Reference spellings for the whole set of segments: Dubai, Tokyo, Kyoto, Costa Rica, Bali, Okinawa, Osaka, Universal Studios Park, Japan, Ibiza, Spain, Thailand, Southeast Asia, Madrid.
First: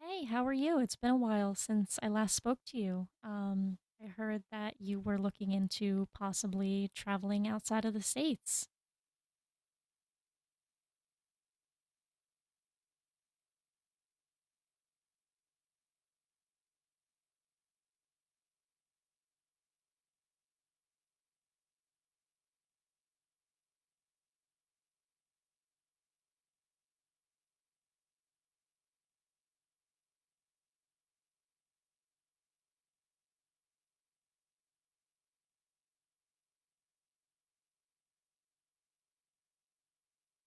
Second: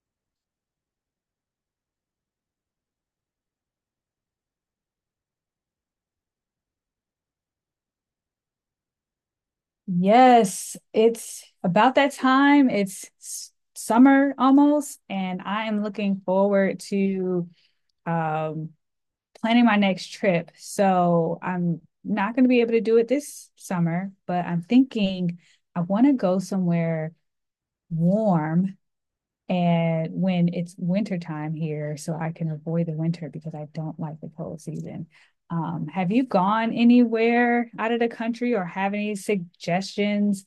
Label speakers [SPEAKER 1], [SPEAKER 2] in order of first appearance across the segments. [SPEAKER 1] Hey, how are you? It's been a while since I last spoke to you. I heard that you were looking into possibly traveling outside of the States.
[SPEAKER 2] Yes, it's about that time. It's summer almost, and I am looking forward to um, planning my next trip. So I'm not going to be able to do it this summer, but I'm thinking I want to go somewhere warm and when it's winter time here, so I can avoid the winter because I don't like the cold season. Have you gone anywhere out of the country or have any suggestions?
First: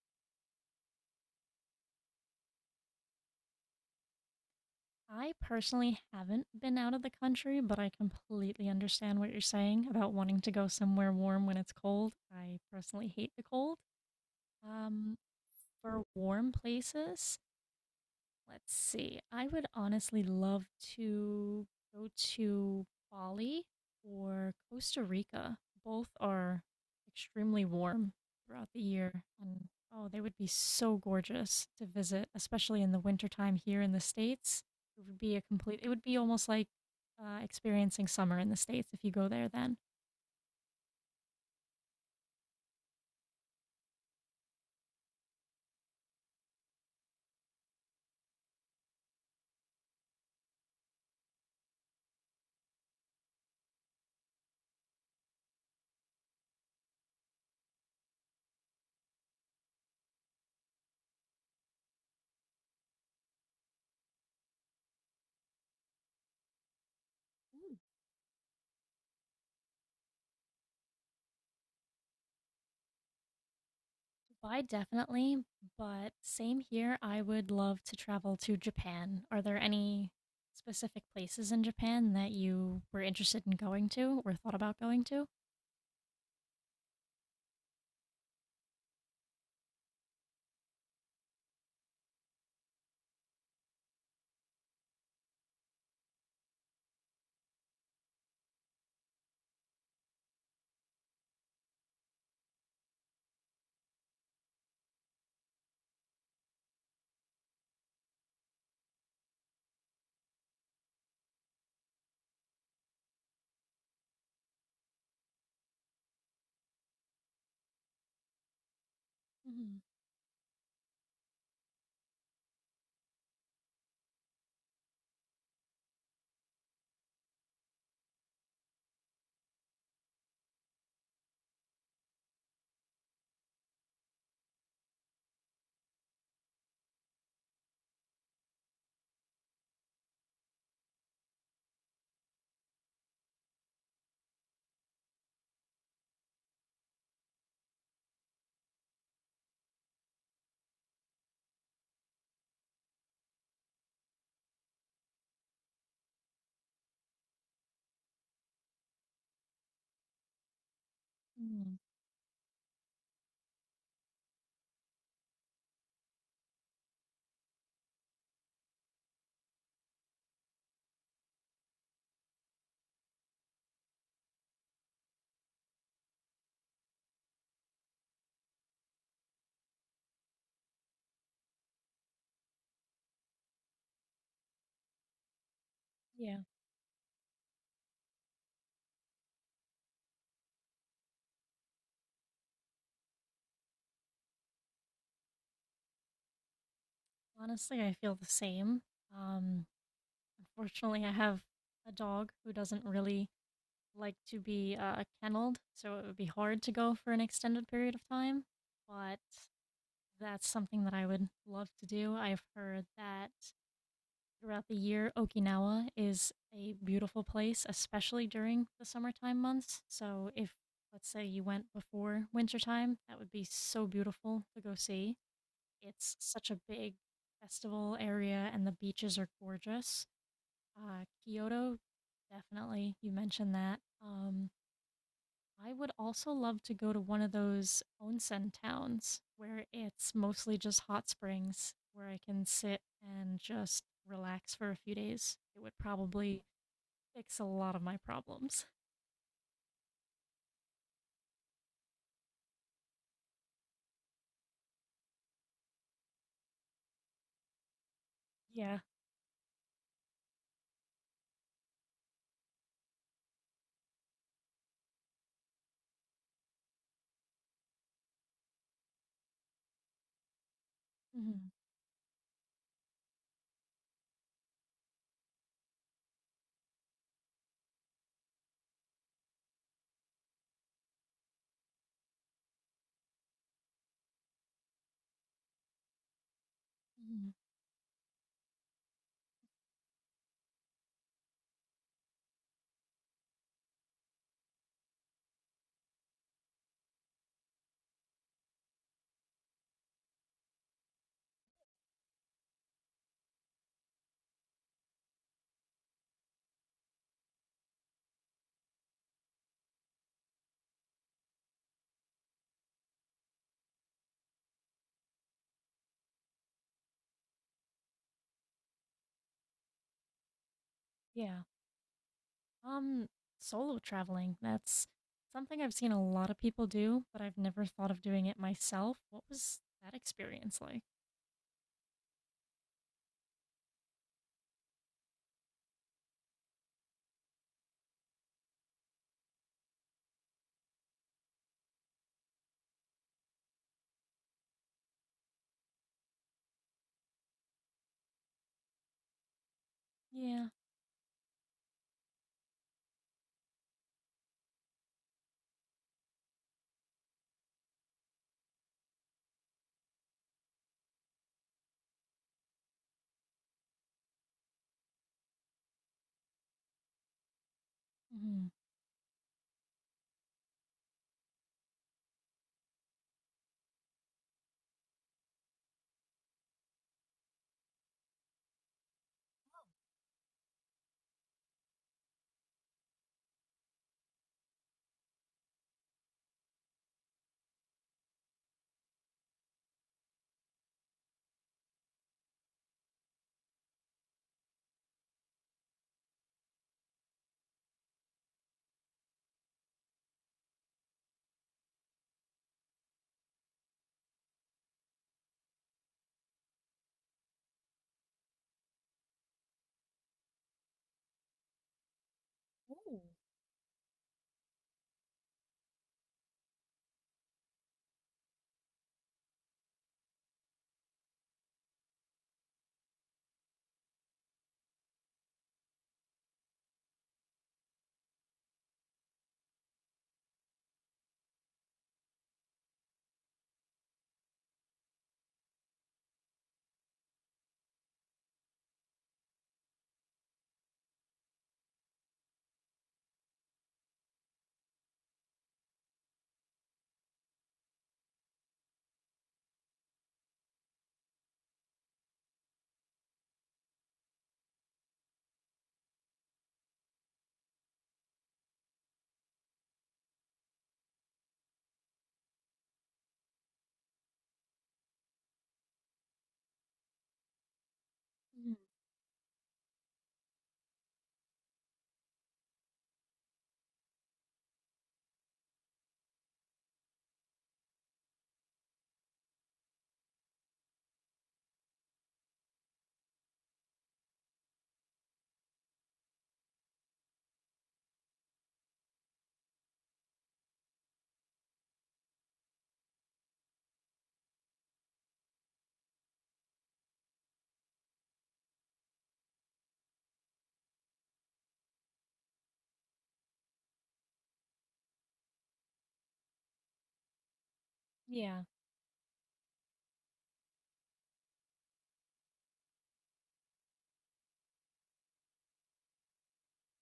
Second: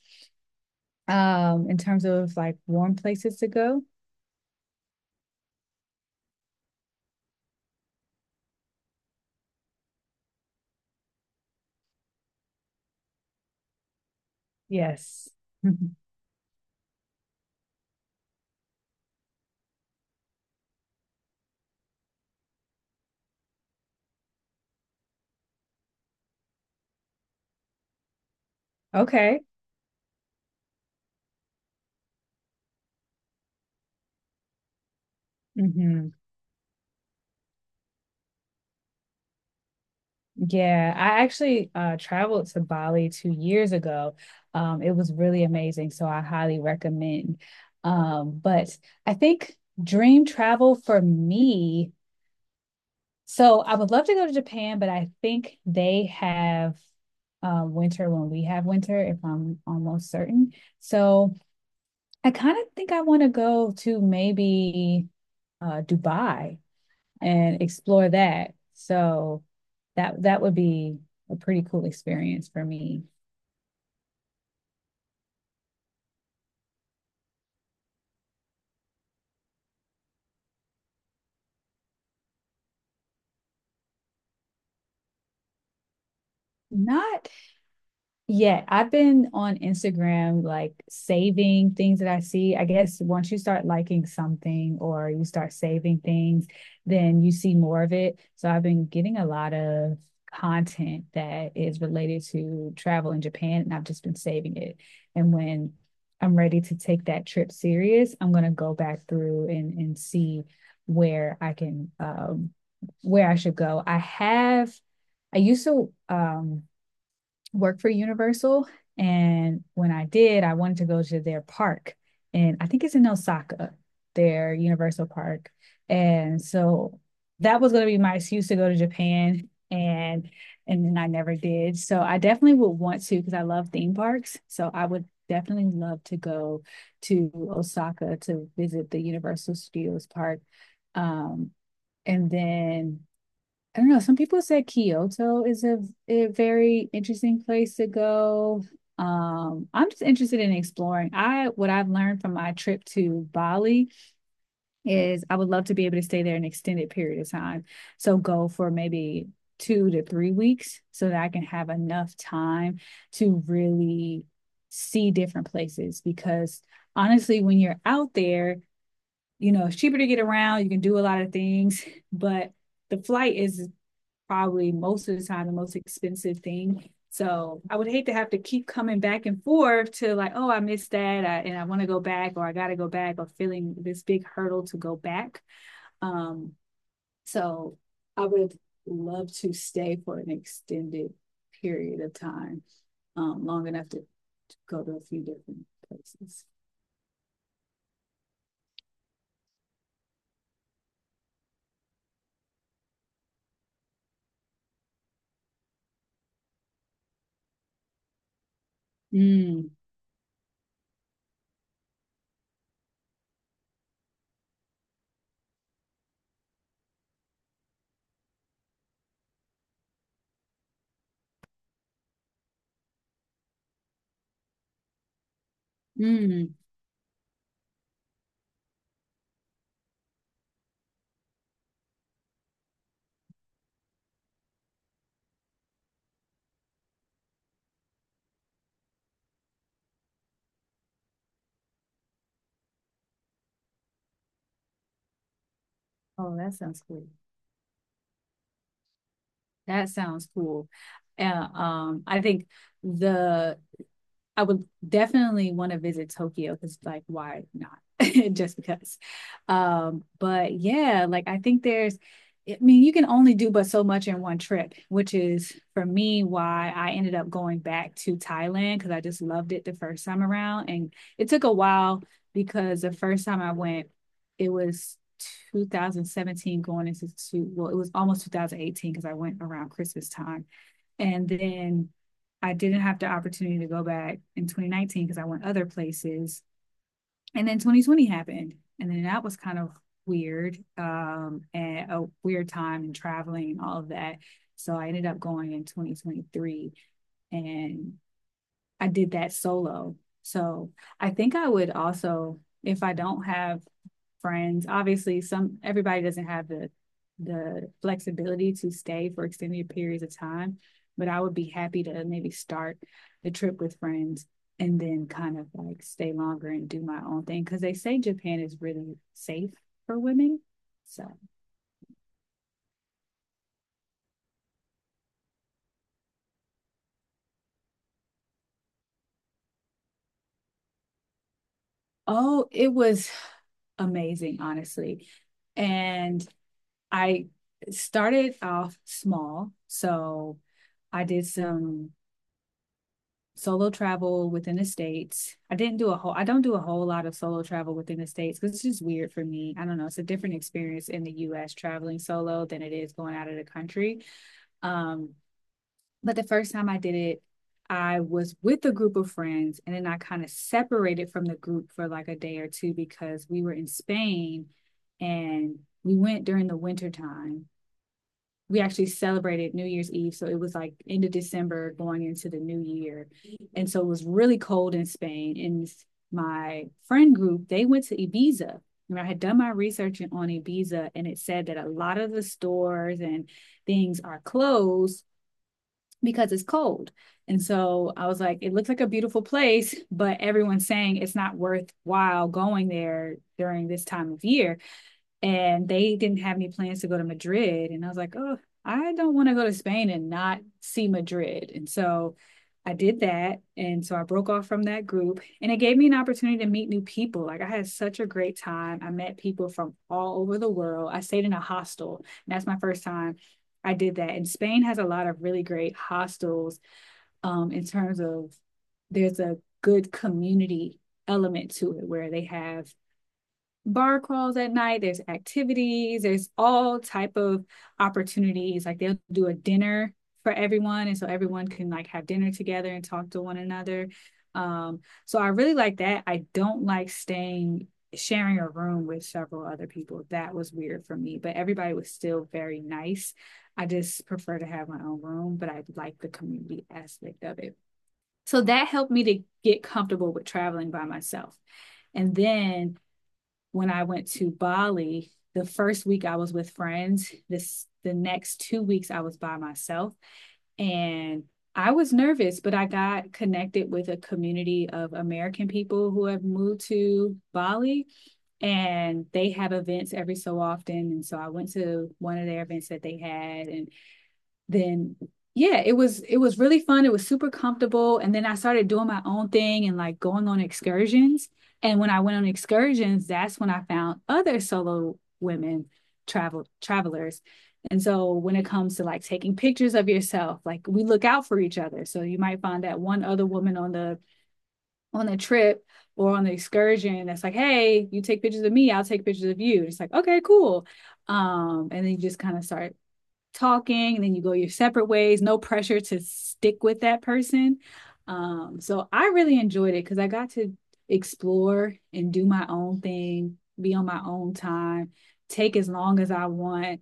[SPEAKER 2] In terms of like warm places to go.
[SPEAKER 1] I personally haven't been out of the country, but I completely understand what you're saying about wanting to go somewhere warm when it's cold. I personally hate the cold. Um,
[SPEAKER 2] Yes. Mhm.
[SPEAKER 1] for warm places, let's see. I would honestly love to go to Bali or Costa Rica. Both are extremely warm throughout the year.
[SPEAKER 2] Okay.
[SPEAKER 1] And oh, they would be so gorgeous to visit, especially in the wintertime here in the States. It would be a complete, it would
[SPEAKER 2] Hmm.
[SPEAKER 1] be almost like experiencing summer in the States if you go there then.
[SPEAKER 2] Yeah, I actually traveled to Bali 2 years ago. It was really amazing, so I highly recommend. But I think dream travel for me, so I would love to go to Japan, but I think they have winter when we have winter, if I'm almost certain. So I kind of think I want to go to maybe Dubai and explore that. So that would be a pretty cool experience for me.
[SPEAKER 1] Why, definitely, but same here. I would love to travel to Japan. Are there any specific places in Japan that you were interested in going to or thought about going to?
[SPEAKER 2] Not. Yeah, I've been on Instagram, like, saving things that I see. I guess once you start liking something or you start saving things, then you see more of it. So I've been getting a lot of content that is related to travel in Japan, and I've just been saving it. And when I'm ready to take that trip serious, I'm gonna go back through and see where I can where I should go. I used to work for Universal. And
[SPEAKER 1] Mhm.
[SPEAKER 2] when I did, I wanted to go to their park. And I think it's in Osaka, their Universal Park. And so that was going to be my excuse to go to Japan. And then I never did. So I definitely would want to because I love theme parks. So I would definitely love to go to Osaka to visit the Universal Studios Park. Um, and then I don't know. Some people said Kyoto is a very interesting place to go. I'm just interested in exploring. I What I've learned from my trip to Bali is I would love to be able to stay there an extended period of time. So go for maybe 2 to 3 weeks so that I can have
[SPEAKER 1] Mm.
[SPEAKER 2] enough time to really see different places. Because honestly, when you're out there, you know, it's cheaper to get around, you can do a lot of things, but the flight is probably most of the time the most expensive thing. So I would hate to have to keep coming back and forth to like, oh, I missed that, and I want to go back, or I got to go back, or feeling this big hurdle to go back.
[SPEAKER 1] Yeah.
[SPEAKER 2] Um, so I would love to stay for an extended period of time, long enough to go to a few different places.
[SPEAKER 1] Honestly, I feel the same. Um, unfortunately, I have a dog who doesn't really like to be kenneled, so it would be hard to go for an extended period of time. But
[SPEAKER 2] Mm,
[SPEAKER 1] that's something that I would love to do. I've heard that throughout the year. Okinawa is a beautiful place, especially during the summertime months. So if let's say you went before wintertime, that would be so beautiful to go see. It's such
[SPEAKER 2] mm.
[SPEAKER 1] a big festival area and the beaches are gorgeous. Kyoto, definitely. You mentioned that. I would also love to go to one of those onsen towns where it's mostly just hot springs where I can sit and just relax for a few days. It would
[SPEAKER 2] Oh,
[SPEAKER 1] probably
[SPEAKER 2] that sounds cool.
[SPEAKER 1] fix a lot of my problems.
[SPEAKER 2] That sounds cool. I think the I would definitely want to visit Tokyo because, like, why not? Just
[SPEAKER 1] Yeah.
[SPEAKER 2] because. But yeah, like, I think I mean, you can only do but so much in one trip, which is for me why I ended up going back to Thailand because I just loved it the first time around. And it took
[SPEAKER 1] Mhm.
[SPEAKER 2] a while because the first time I went, it was 2017 going into well, it was almost 2018 because I went around Christmas time. And then I didn't have the opportunity to go back in 2019 because I went other places.
[SPEAKER 1] Mhm.
[SPEAKER 2] And then 2020 happened. And then that was kind of weird and a weird time and traveling and all of that. So I ended up going in 2023 and I did that solo. So I think I would also, if I don't have friends, obviously some everybody doesn't have the flexibility to stay for extended periods of time, but I would be happy to maybe start the trip with friends and then kind of like stay longer and do my own thing because they say Japan is really safe for women. So,
[SPEAKER 1] Yeah. Um, solo traveling, that's something I've seen a lot of people do, but I've never thought of doing it myself. What was that experience like?
[SPEAKER 2] oh, it was amazing, honestly. And I started off small. So I did some solo travel within the states. I don't do a whole lot of solo travel within the states cuz it's just weird for me. I don't know, it's a different
[SPEAKER 1] Yeah.
[SPEAKER 2] experience in the US traveling solo than it is going out of the country. Um but the first time I did it I was with a group of friends and then I kind of separated from the group for like a day or two because we were in Spain and we went during the winter time.
[SPEAKER 1] Mhm.
[SPEAKER 2] We actually celebrated New Year's Eve. So it was like end of December going into the new year. And so it was really cold in Spain. And my friend group, they went to Ibiza. And I had done my research on Ibiza and it said that a lot of the stores and things are closed because it's cold. And so I was like, it looks like a beautiful place, but everyone's saying it's not worthwhile going there during this time of year, and they didn't have any plans to go to Madrid. And I was like, oh, I don't want to go to Spain and not see Madrid. And so I did that. And so I broke off from that group and it gave me an opportunity to meet new people. Like I had such a great time. I met people from all over the world. I stayed in a hostel. And that's my first time I did that. And Spain has a lot of really great hostels in terms of there's a good community element to it where they have bar crawls at night, there's activities, there's all type of opportunities, like they'll do a dinner for everyone and so everyone can like have dinner together and talk to one another. um so I really like that. I don't like staying sharing a room with several other people. That was weird for me, but everybody was still very nice. I just prefer to have my own room, but I like the community aspect of it. So that helped me to get comfortable with traveling by myself. And then when I went to Bali, the first week I was with friends, this the next 2 weeks I was by myself. And I was nervous, but I got connected with a community of American people who have moved to Bali
[SPEAKER 1] Mhm.
[SPEAKER 2] and they have events every so often. And so I went to one of their events that they had. And then yeah, it was really fun. It was super comfortable. And then I started doing my own thing and like going on excursions. And when I went on excursions, that's when I found other solo women travelers. And so when it comes to like taking pictures of yourself, like we look out for each other. So you might find that one other woman on the trip or on the excursion that's like, hey, you take pictures of me, I'll take pictures of you. It's like, okay, cool. And then you just kind of start talking and then you go your separate ways, no pressure to stick with that person.
[SPEAKER 1] Yeah.
[SPEAKER 2] So I really enjoyed it because I got to explore and do my own thing, be on my own time, take as long as I want.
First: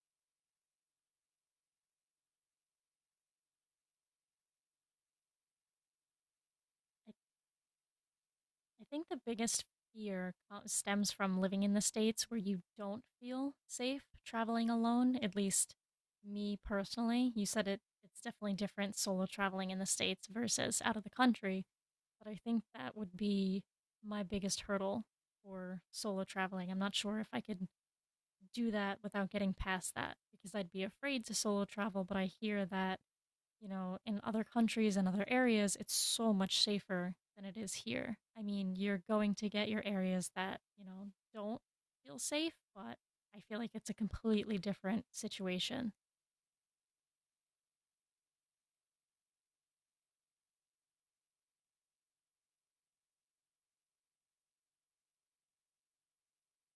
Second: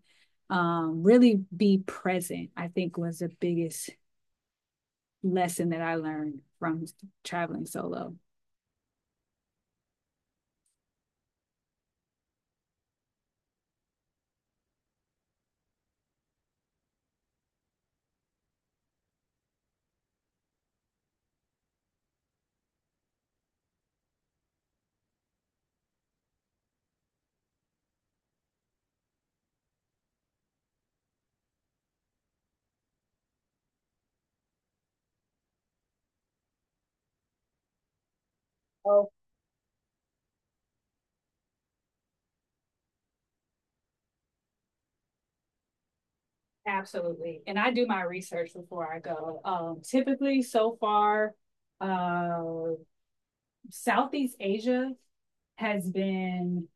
[SPEAKER 2] Really be present, I think, was the biggest lesson that I learned from
[SPEAKER 1] I
[SPEAKER 2] traveling solo.
[SPEAKER 1] I think the biggest fear stems from living in the States where you don't feel safe traveling alone, at least me personally. You said it's definitely different solo traveling in the States versus out of the country, but I think that would be my biggest hurdle for solo traveling. I'm not sure if I could do that without getting past that because I'd be afraid to solo travel, but I hear that you know, in other countries and other areas, it's so much safer than it is here. I mean, you're
[SPEAKER 2] Oh,
[SPEAKER 1] going to get your areas that, you know, don't feel safe, but I feel like it's a completely different situation,
[SPEAKER 2] absolutely. And I do my research before I go. Typically, so far, uh, Southeast Asia has been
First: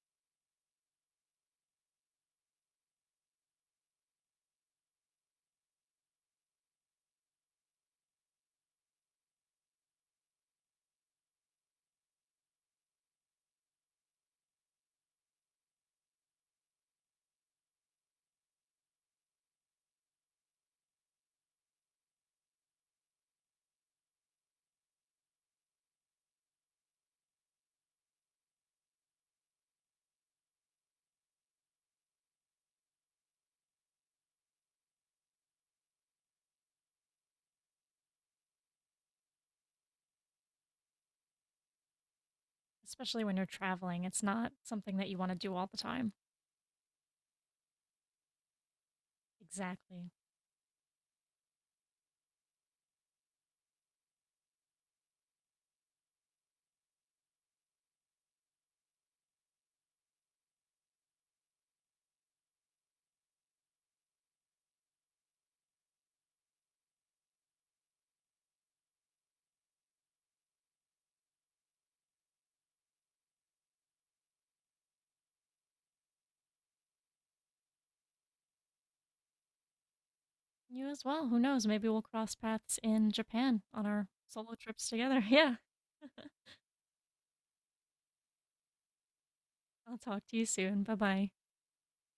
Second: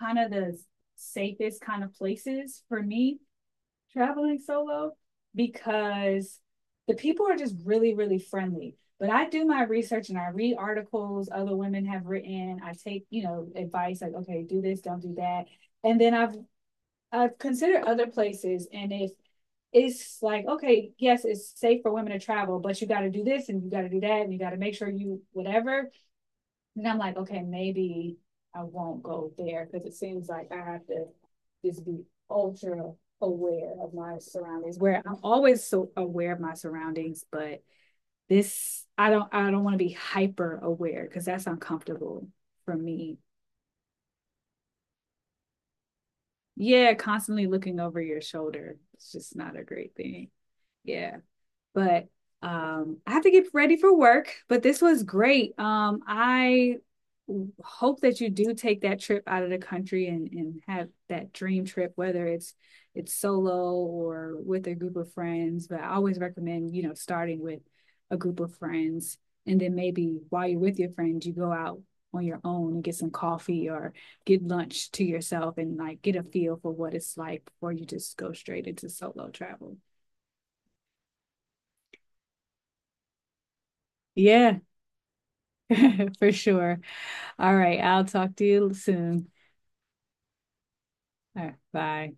[SPEAKER 2] kind of the safest kind of places for me traveling solo because the people are just really, really friendly. But I do my research and I read articles other women have written. I take, you know, advice like, okay, do this, don't do that. And then I've considered other places, and if it's like, okay, yes, it's safe for women to travel, but you gotta do this and you gotta do that and you gotta make sure you whatever, and I'm like, okay, maybe I won't go there because it seems like I have to just be ultra aware of my surroundings. Where I'm always so aware of my surroundings, but this I don't want to be hyper aware because that's uncomfortable for me.
[SPEAKER 1] especially when you're traveling. It's not something that you want to do all the time.
[SPEAKER 2] Yeah, constantly looking over your shoulder. It's just not a great
[SPEAKER 1] Exactly.
[SPEAKER 2] thing. Yeah. But I have to get ready for work. But this was great. I hope that you do take that trip out of the country and have that dream trip, whether it's solo or with a group of friends. But I always recommend, you know, starting with a group of friends. And then maybe while you're with your friends, you go out on your own and get some coffee or get lunch to yourself and like get a feel for what it's like before you just go straight into solo travel.
[SPEAKER 1] You as well. Who knows? Maybe we'll cross paths in Japan on our solo
[SPEAKER 2] Yeah.
[SPEAKER 1] trips together. Yeah.
[SPEAKER 2] For sure. All right. I'll talk to you soon.
[SPEAKER 1] I'll talk to you soon. Bye bye.
[SPEAKER 2] All right. Bye.